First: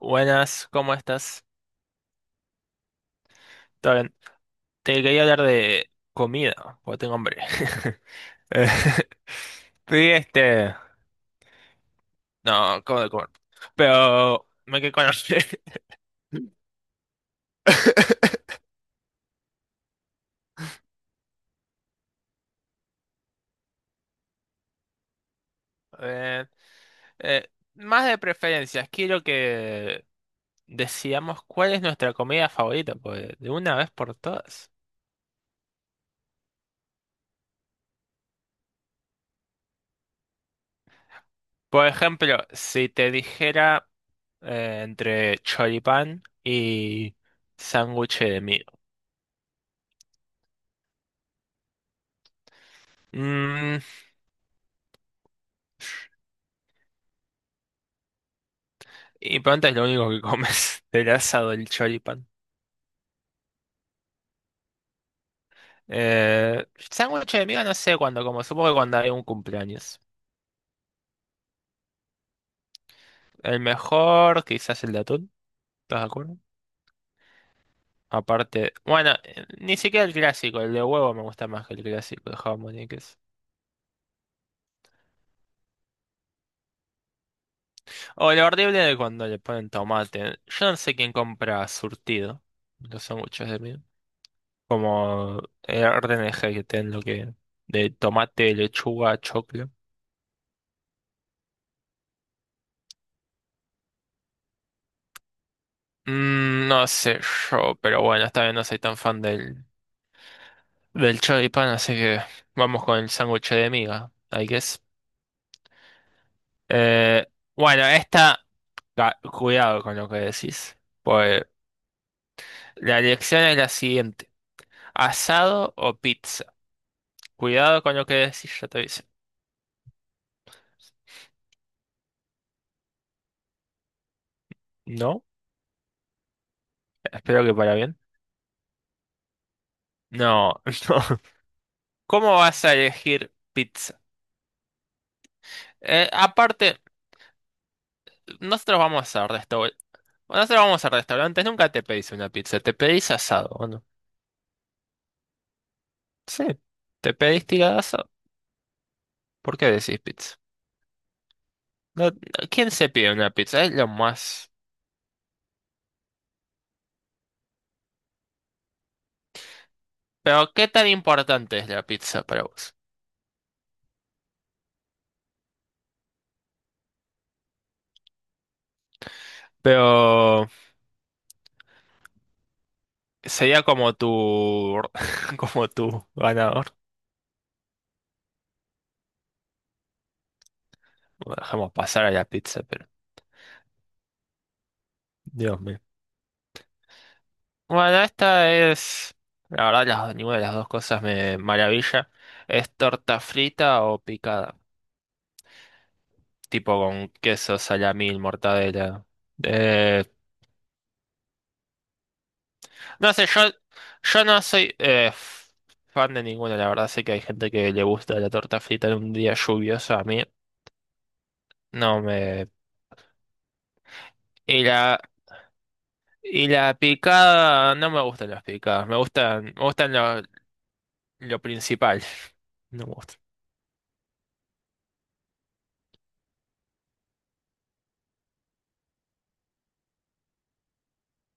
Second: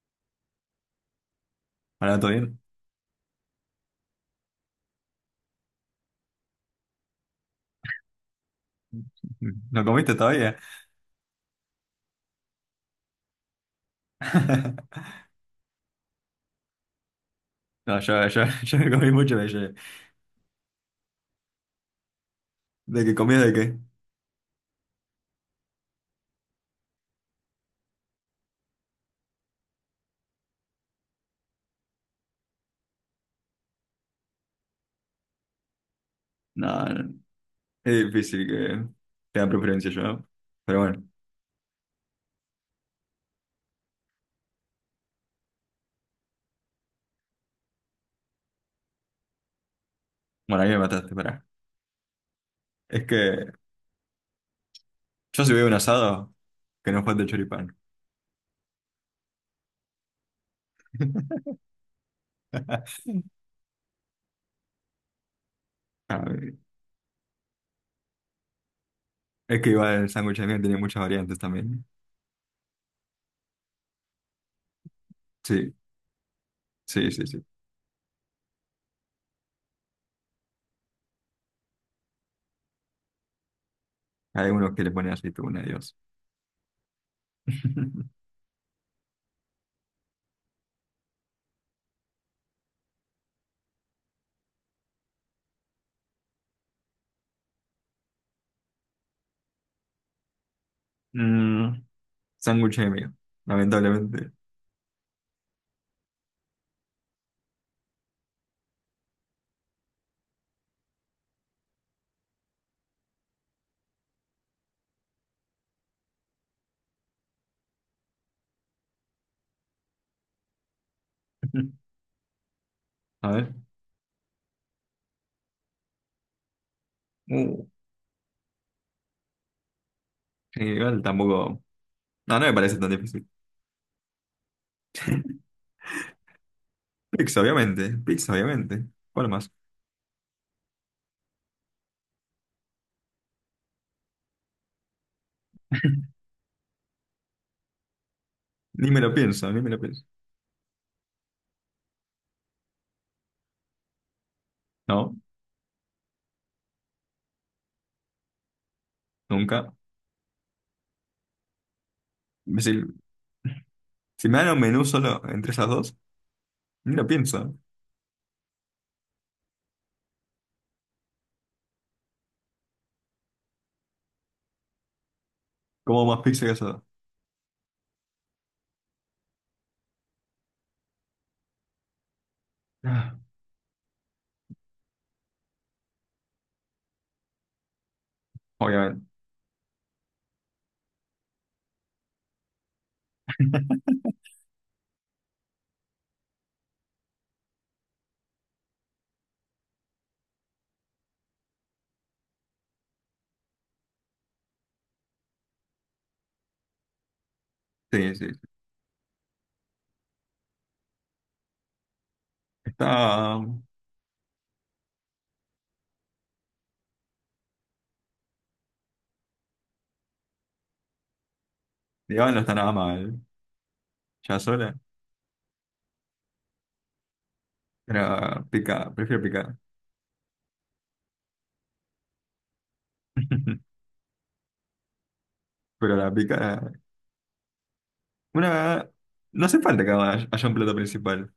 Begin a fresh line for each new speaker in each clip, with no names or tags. Buenas, ¿cómo estás?
Hola, ¿todo bien?
¿Todo bien? Te quería hablar de comida, porque tengo hambre. Eh,
¿No
Fui
comiste todavía?
este... No, acabo de comer. Pero me quedé con hambre.
No, yo, yo me comí mucho de ayer. ¿De qué comí de qué?
Eh, eh, más de preferencias, quiero que decíamos cuál es nuestra comida favorita, pues, de una vez por todas.
No, no, es difícil que tenga preferencia yo. Pero bueno,
Por ejemplo, si te dijera entre choripán y sándwich de
bueno, ahí me mataste, pará. Es que
miga.
yo si veo un asado, que no falte choripán.
Y pronto es lo único que comes, el asado, el choripán.
A ver,
Eh, sándwich de miga no sé cuándo como, supongo que cuando hay un
es que igual
cumpleaños.
el sándwich de miel tiene muchas variantes también.
El mejor, quizás el de atún,
Sí,
¿estás de acuerdo?
sí, sí, sí.
Aparte, bueno, ni siquiera el clásico, el de huevo me gusta más que el clásico de jamón y queso.
Hay unos que le ponen aceituna, Dios.
O lo horrible de cuando le ponen tomate. Yo no sé quién compra surtido, los sándwiches de miga. Como el orden de que tienen lo que... De tomate, lechuga, choclo.
Mm, sándwich de miel, lamentablemente.
Mm, no sé yo, pero bueno, esta vez no soy tan fan del choripán, así que vamos con el sándwich de miga, I guess. Eh, bueno, cuidado con lo que decís, pues la
A
elección es
ver.
la siguiente, asado o pizza.
Uh,
Cuidado con lo que decís, ya te aviso.
sí, igual tampoco. No, no me parece tan difícil.
No,
Pix,
espero que para
obviamente.
bien.
Pix, obviamente. ¿Cuál más?
No, no. ¿Cómo vas a elegir pizza? Aparte, nosotros
Ni me lo
vamos a
pienso, ni me lo
restaurantes.
pienso.
Nosotros vamos a restaurantes, nunca te pedís una pizza, te pedís asado, ¿o no?
No,
Sí, te pediste tiradazo. ¿Por qué
nunca.
decís pizza? No,
Es
¿quién
decir,
se pide una pizza? Es lo
si me dan
más.
un menú solo entre esas dos, ni lo pienso.
Pero, ¿qué tan importante es la pizza para vos?
¿Como más pizza que esas dos?
Pero
Ah,
sería como tu como tu ganador.
obviamente.
Bueno, dejamos pasar a la pizza, pero Dios mío. Bueno, esta es la verdad las, ninguna de las dos cosas me maravilla. ¿Es torta frita o picada? Tipo con queso,
Sí,
salamín,
sí. Sí.
mortadela. Eh, No sé,
Está.
yo no soy fan de ninguno, la verdad. Sé que hay gente que le gusta la torta frita en un día lluvioso. A mí no
Digamos, no
me.
está nada mal. Ya
Y
sola.
la, y la picada, no me gustan las
Pero
picadas.
pica, prefiero
Me
picar.
gustan lo principal. No me gusta.
Pero la pica. Una. No hace falta que haya un plato principal.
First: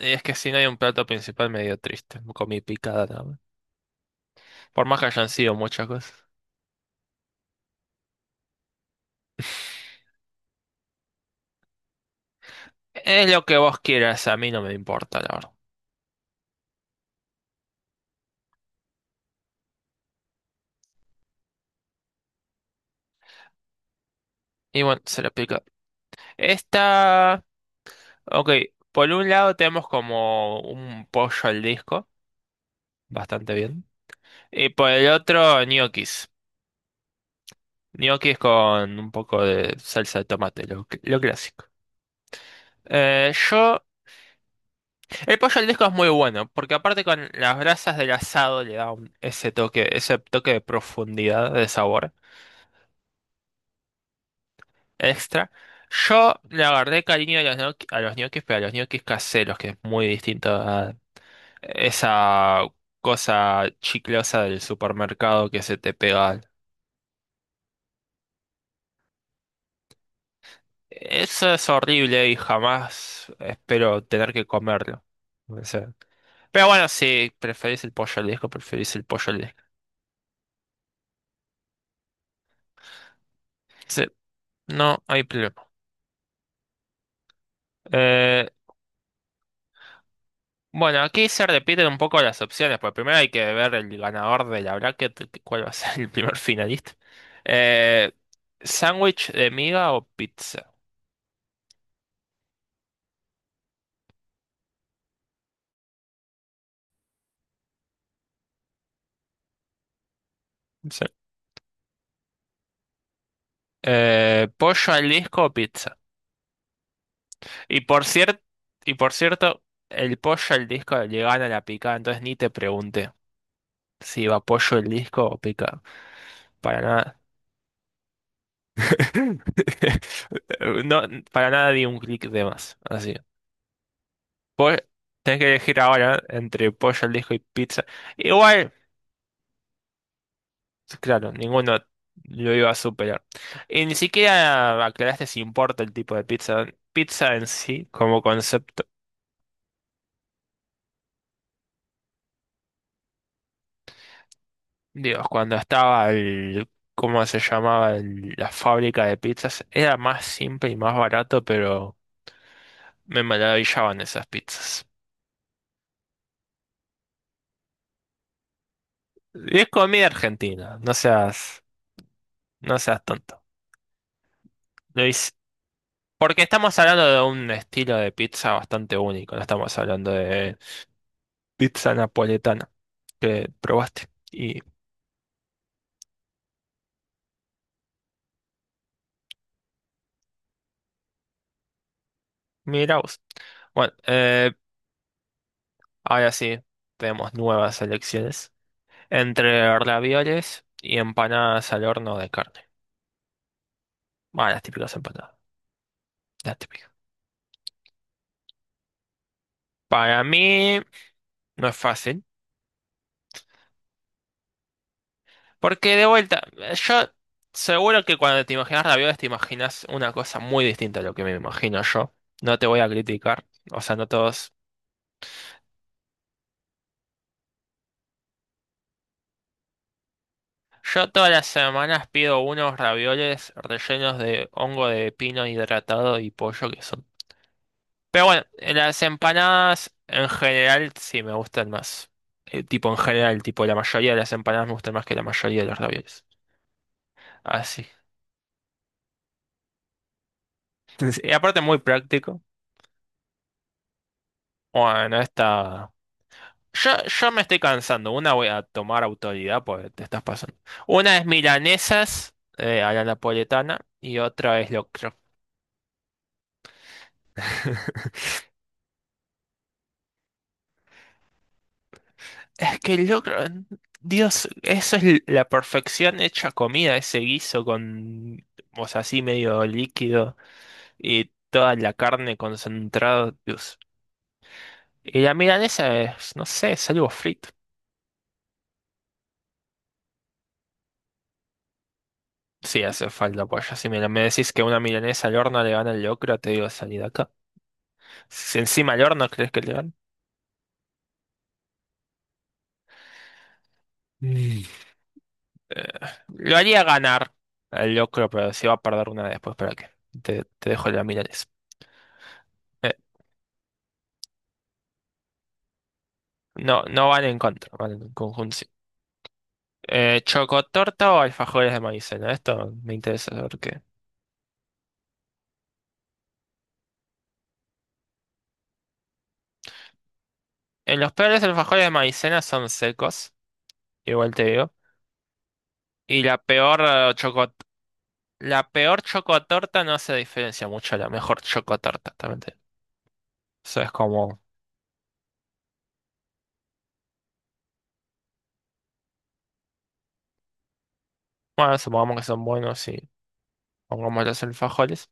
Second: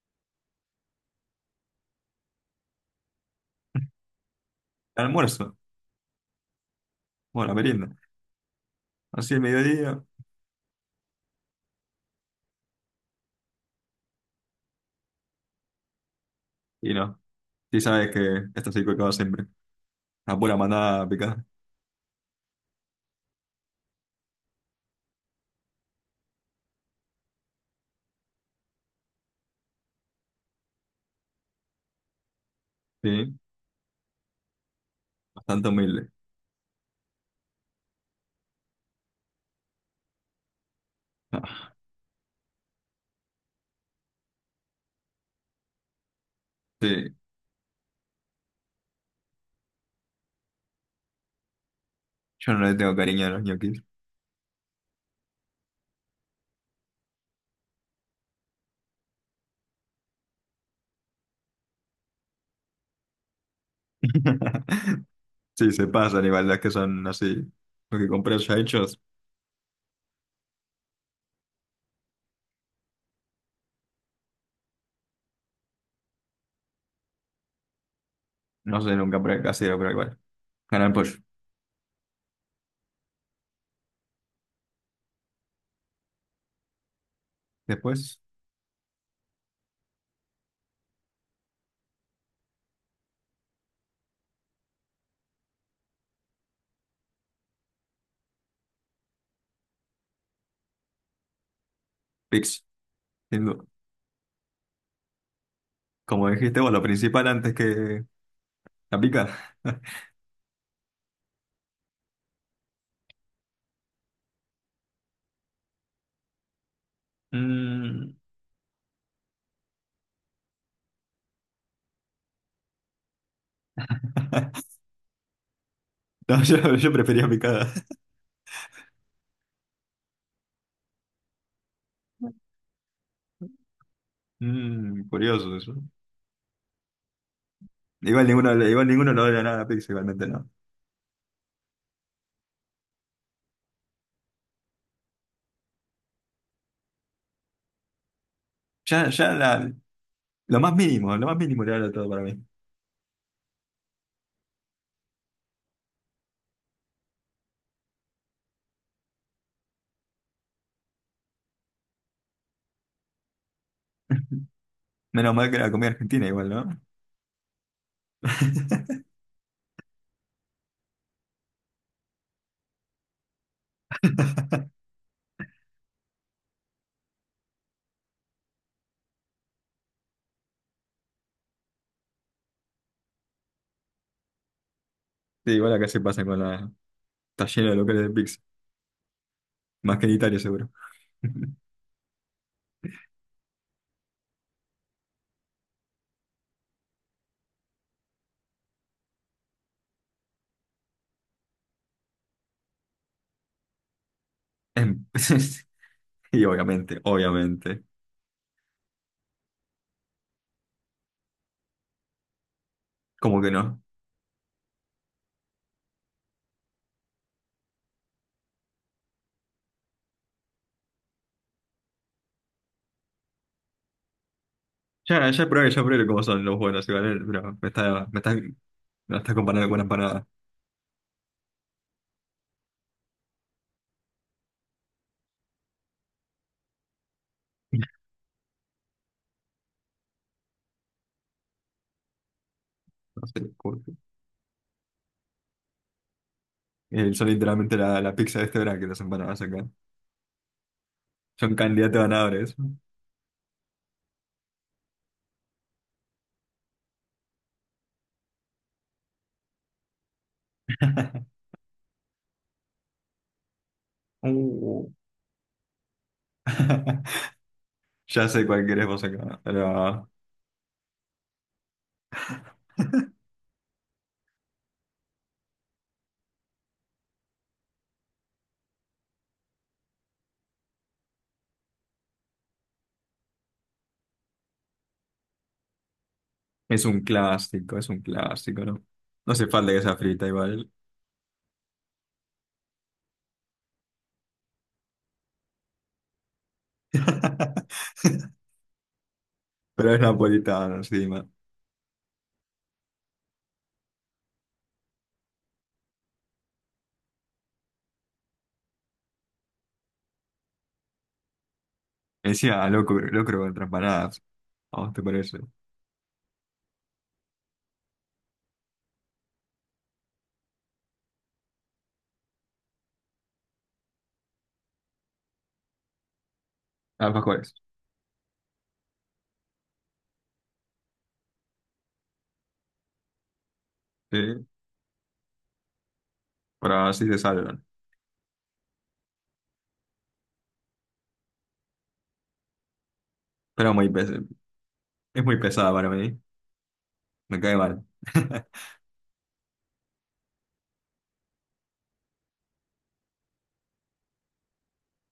Es que si no hay un plato principal, medio triste. Comí picada nada más. Por más que hayan sido
Almuerzo.
muchas cosas.
Bueno, merienda. Así el mediodía.
Es lo que vos quieras, a mí no me importa, la verdad.
Y no. Sí sabes que esto sí que acaba siempre. Una pura manada picada.
Y bueno, se la pica. Esta. Ok, por un lado tenemos como un pollo al disco,
Sí,
bastante bien. Y por el otro,
bastante humilde.
ñoquis. Ñoquis con un poco de salsa de tomate, lo clásico.
Ah,
Eh, yo, el pollo al disco es muy bueno, porque aparte
sí,
con las brasas del asado le da ese toque de profundidad, de sabor
yo no le tengo cariño a los ñoquis.
extra. Yo le agarré cariño a a los ñoquis, pero a los ñoquis caseros, que es muy distinto. Esa cosa chiclosa del supermercado que
Sí,
se
se
te
pasan
pega.
igual, las que son así. Lo que compré ya hechos,
Eso es horrible y jamás espero tener que comerlo. O sea, pero bueno, si preferís el pollo al disco,
no sé,
preferís el
nunca
pollo al
compré
disco.
casero, pero igual. Canal Pollo.
Sí, no hay problema.
Después,
Eh, bueno, aquí se repiten un poco las opciones, porque primero hay que ver el ganador de la bracket, que- cuál va a ser el primer finalista. Eh, ¿Sándwich de miga o pizza?
Pix, sin duda. Como dijiste vos, lo principal antes que la pica.
Sí. ¿Pollo al disco o pizza? Y por
Mm.
cierto, y por cierto, el pollo al disco le gana la picada, entonces ni te pregunté si iba pollo el disco o picada.
No, yo,
Para
yo
nada.
prefería picada.
No, para nada di un clic de más. Así. Pues
Mm,
tenés que
curioso eso.
elegir ahora entre pollo al disco y pizza.
Igual ninguno,
Igual,
igual ninguno no le odia nada a Pix, igualmente no.
claro, ninguno lo iba a superar. Y ni siquiera aclaraste si importa el tipo de pizza. Pizza en sí, como concepto.
Ya, ya la, lo más mínimo le da todo para mí.
Dios, cuando estaba el, ¿cómo se llamaba? La fábrica de pizzas, era más simple y más barato, pero me maravillaban esas pizzas.
Menos mal que era comida argentina igual, ¿no?
Y es comida argentina, no seas tonto. Lo hice- Porque estamos hablando de un estilo de pizza bastante único, no estamos hablando de pizza napoletana que probaste. Y
Sí, igual acá se pasa con la... Está lleno de locales de pizza. Más que en Italia, seguro.
mira vos. Bueno, ahora sí, tenemos nuevas elecciones entre ravioles y empanadas al horno de carne. Bueno, las típicas
Em,
empatadas.
y
Las típicas.
obviamente, obviamente.
Para mí no es fácil.
¿Cómo que no?
Porque de vuelta, yo seguro que cuando te imaginas ravioles te imaginas una cosa muy distinta a lo que me imagino yo. No te voy a criticar. O sea, no todos.
Ya probé cómo son los buenos igual, pero me la está comparando con una empanada.
Yo todas las semanas pido unos ravioles rellenos de hongo de pino hidratado y pollo que son. Pero bueno, las empanadas en general sí me gustan más. Tipo en
No
general,
sé,
tipo la mayoría de las empanadas me gustan más que la mayoría de los ravioles.
son literalmente
Así.
la pizza de este verano que las empanadas acá.
Sí, y
Son
aparte muy
candidatos
práctico.
ganadores.
Bueno, esta... yo me estoy cansando. Una voy a tomar autoridad, pues te estás pasando. Una es milanesas a la napoletana y otra es
Uh.
locro.
Ya sé cuál querés vos acá.
Es que el locro, Dios, eso es la perfección hecha comida, ese guiso con, o sea, así medio líquido y toda la carne concentrada. Dios. Y la milanesa es, no sé, es algo frito.
Es un clásico, ¿no? No hace falta que sea frita igual.
Sí, hace falta pollo. Si me decís que una milanesa al horno le gana el locro, te digo salí de acá. Si encima al horno crees que le gana.
Pero es napolitano encima.
Mm. Eh, lo haría ganar al locro, pero si va a perder una después, ¿para qué? Te dejo la milanesa.
Decía "Ah,
Eh,
loco locro contra empanadas". ¿A vos te parece?
no, no van en contra, van en conjunción. ¿Chocotorta o alfajores de maicena? Esto me interesa saber qué.
Alfajores,
En los peores alfajores de maicena son secos, igual te
sí.
digo. Y la
Pero
peor
así se salvan.
la peor chocotorta no se diferencia mucho a la mejor chocotorta, también.
Pero
Eso
muy
es
pes
como,
es muy pesada para mí. Me cae mal.
bueno, supongamos que son buenos y pongamos los alfajores.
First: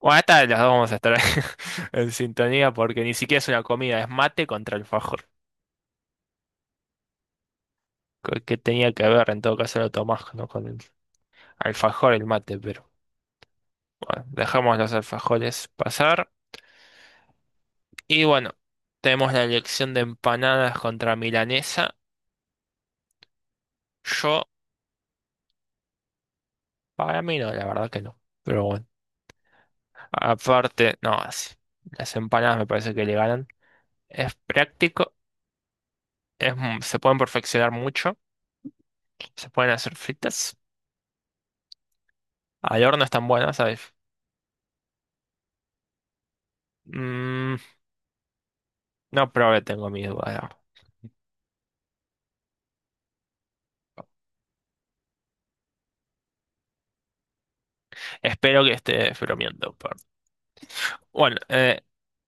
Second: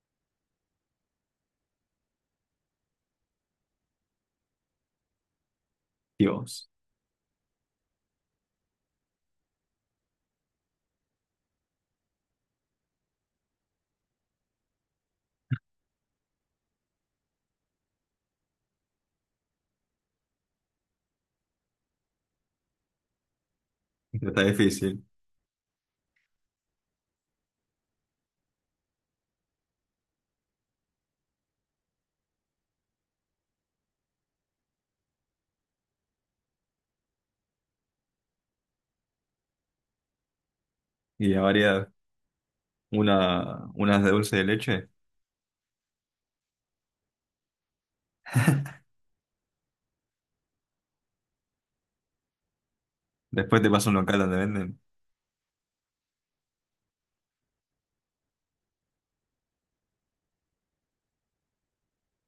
Bueno, esta de las dos vamos a estar en sintonía porque ni siquiera es una comida, es mate contra alfajor.
Dios,
¿Qué qué tenía que ver? En todo caso lo tomás, ¿no? Con el alfajor, el mate, pero bueno, dejamos los alfajores pasar. Y bueno, tenemos la elección de empanadas contra milanesa.
está
Yo,
difícil.
para mí no, la verdad que no. Pero bueno, aparte, no, así. Las empanadas me parece que le ganan. Es práctico, se pueden perfeccionar mucho. ¿Se pueden hacer fritas?
Y la variedad,
Al horno están buenas,
una,
¿sabes?
unas de dulce de leche.
Mm, no probé, tengo mis dudas, la verdad.
Después te pasa un local donde venden
Espero que esté bromeando, pero- Bueno,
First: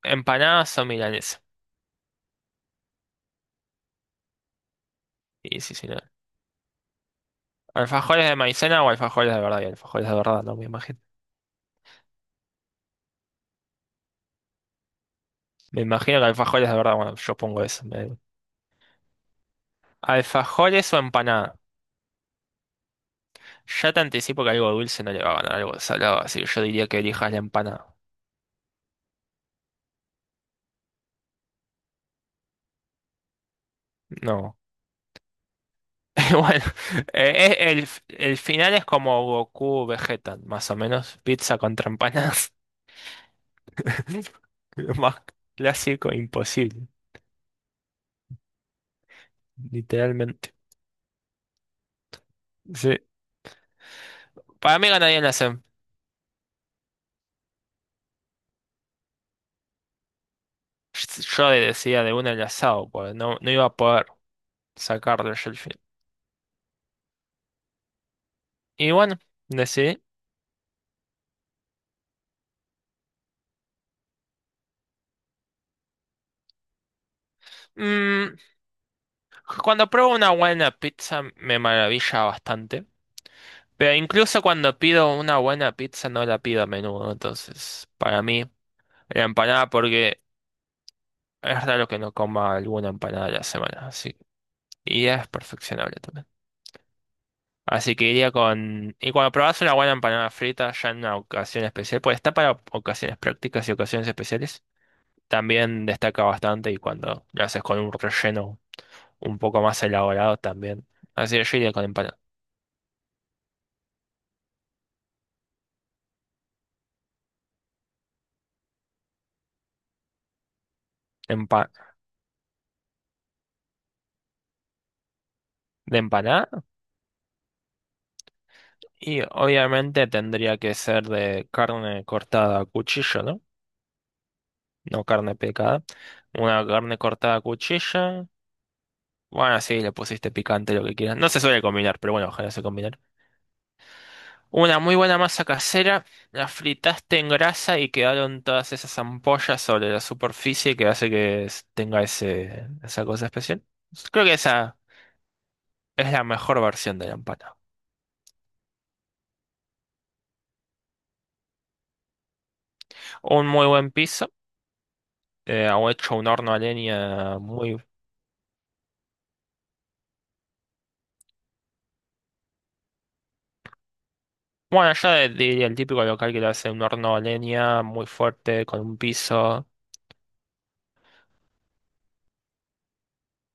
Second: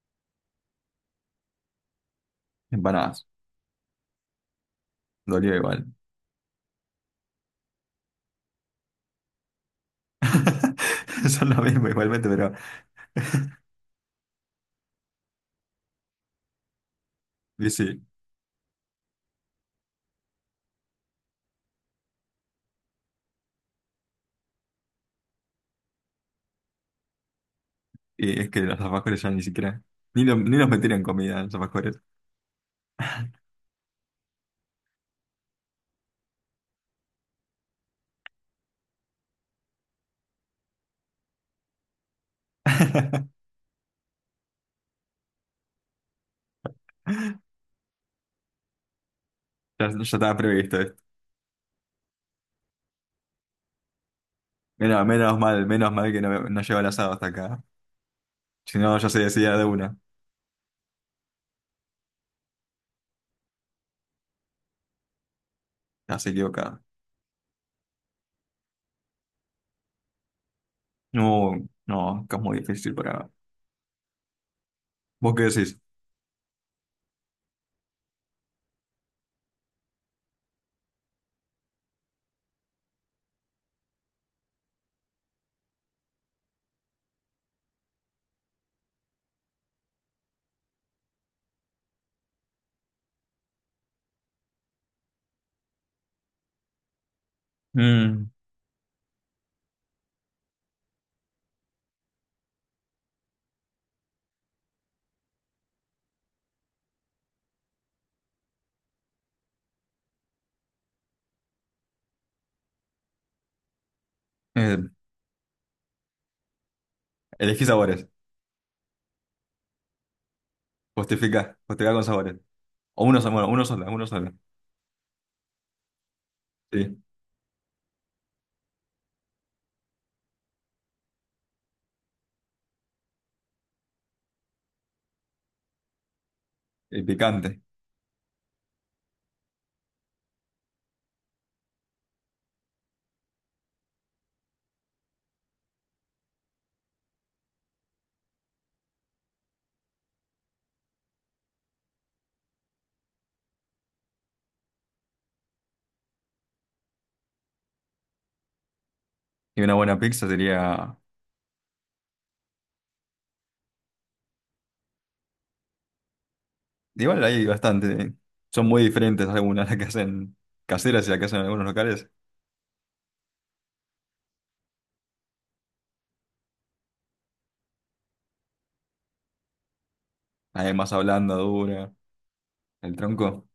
empanadas o milanesa.
empanadas. Dolió
Y sí,
igual.
sí, no. ¿Alfajores de maicena o alfajores de verdad? Y alfajores de verdad, no me imagino.
Son lo mismo igualmente, pero...
Me imagino que alfajores de verdad, bueno, yo pongo
Y
eso, me
sí.
da igual. ¿Alfajores o empanada? Ya te anticipo que algo dulce no le va a ganar algo salado, así que yo diría que elijas la empanada.
Y es que los alfajores ya ni siquiera, ni, ni nos metieron comida los alfajores.
No. Bueno, eh, eh, el, el final es como Goku Vegeta, más o menos. Pizza contra empanadas. Lo más clásico imposible,
Ya estaba
literalmente.
previsto esto.
Sí. Para mí ganarían las. Asado.
Menos mal que no, no llegó el asado hasta acá. Si no, ya se decía de una.
Yo le decía de una el asado, porque no iba a poder sacarle yo el fin.
Ya se equivocaba.
Y bueno, decidí.
No, no, que es muy difícil para... ¿Vos qué decís?
Mm, cuando pruebo una buena pizza me maravilla bastante. Pero incluso cuando pido una buena pizza no la pido a menudo. Entonces, para mí, la empanada, porque es raro que no coma alguna empanada a la semana, así y es perfeccionable también. Así que
Mm,
iría con... Y cuando probás una buena empanada frita ya en una ocasión especial, pues está para ocasiones prácticas y ocasiones especiales, también destaca bastante y cuando lo haces con un relleno un poco más elaborado también. Así que yo iría con empanada.
eh, elegí sabores. Justifica, justifica con sabores. Bueno, uno solo, uno solo.
De empanada
Sí,
y obviamente tendría que ser de carne cortada a cuchillo, ¿no? No carne picada. Una carne
y
cortada a
picante.
cuchillo. Bueno, sí, le pusiste picante lo que quieras. No se suele combinar, pero bueno, ojalá se combinara. Una muy buena masa casera, la fritaste en grasa y quedaron todas esas ampollas sobre la superficie que hace que tenga esa cosa especial. Creo que esa es la mejor versión de la empanada.
Y una buena pizza sería...
Un muy buen piso, o hecho un horno a
Igual
leña
hay
muy...
bastante. Son muy diferentes algunas las que hacen caseras y las que hacen en algunos locales.
Bueno, yo diría el típico local que lo hace un horno a leña muy fuerte, con un piso...
Además hablando dura. ¿El tronco?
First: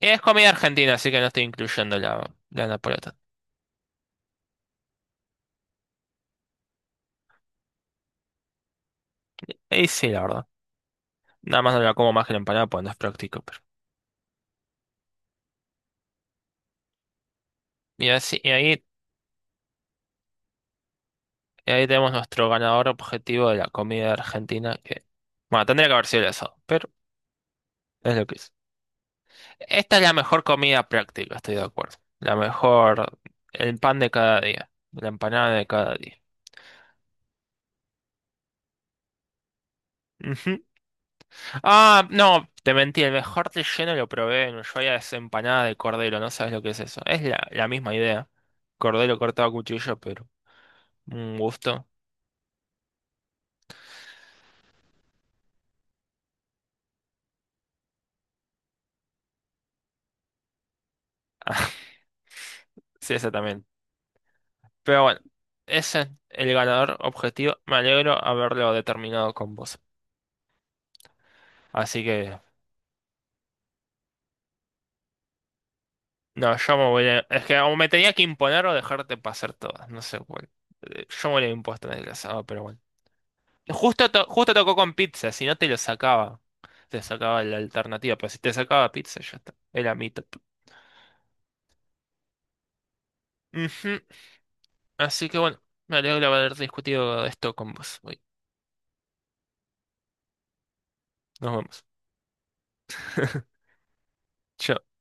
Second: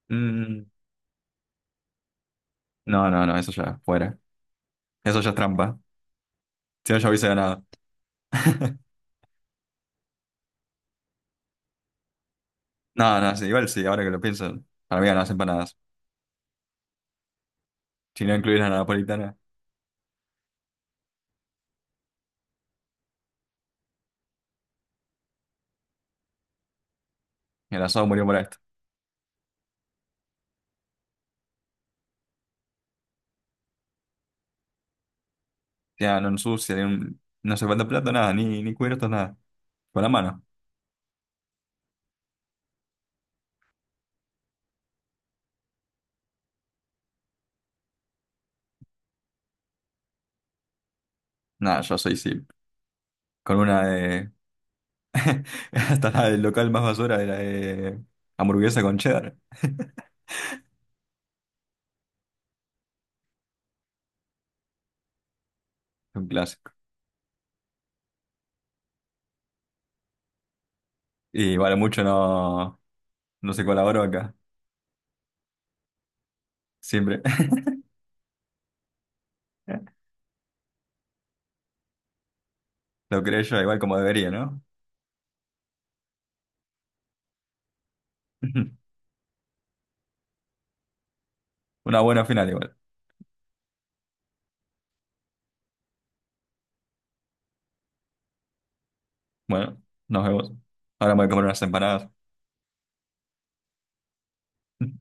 Es comida
Mm,
argentina, así que no estoy incluyendo la
no,
napolitana.
no, no, eso ya, fuera. Eso ya es trampa. Si no, ya hubiese ganado.
Y sí, la verdad. Nada más no la como más que la empanada, pues no es
No, no,
práctico,
sí,
pero.
igual sí, ahora que lo pienso, para mí ganan las empanadas.
Y
Si no
así, y
incluís la
ahí,
napolitana,
y ahí tenemos nuestro ganador objetivo de la comida argentina, que, bueno, tendría que haber sido el asado, pero
el asado
es
murió
lo
por
que es.
esto.
Esta es la mejor comida práctica, estoy de acuerdo. La mejor, el pan de cada día, la empanada de cada
Ya
día.
no ensucia, ni un- no hace falta plato, nada, ni, ni cubiertos, nada. Con la mano.
Ujú. Ah, no, te mentí, el mejor relleno lo probé en Ushuaia, es empanada de cordero, no sabes lo que es eso. Es la misma idea, cordero cortado a cuchillo, pero un
Nada,
gusto.
yo soy sí. Con una de. Hasta la del local más basura era de hamburguesa con cheddar.
Sí, exactamente. Pero bueno, ese es
Un
el
clásico.
ganador objetivo. Me alegro haberlo determinado con vos.
Y vale, mucho
Así que,
no, no se colaboró acá.
no, yo me voy a...
Siempre.
Es que o me tenía que imponer o dejarte pasar todas. No sé cuál. Yo me lo he impuesto en el asado, pero bueno.
Lo creé yo igual como
Justo,
debería,
justo
¿no?
tocó con pizza, si no te lo sacaba. Te sacaba la alternativa, pero si te sacaba pizza, ya está. Era mi top.
Una buena final igual.
Ujú. Así que bueno, me alegro haber discutido esto con vos. Hoy.
Bueno, nos vemos. Ahora me voy a comer
Nos
unas
vemos.
empanadas.
Chao.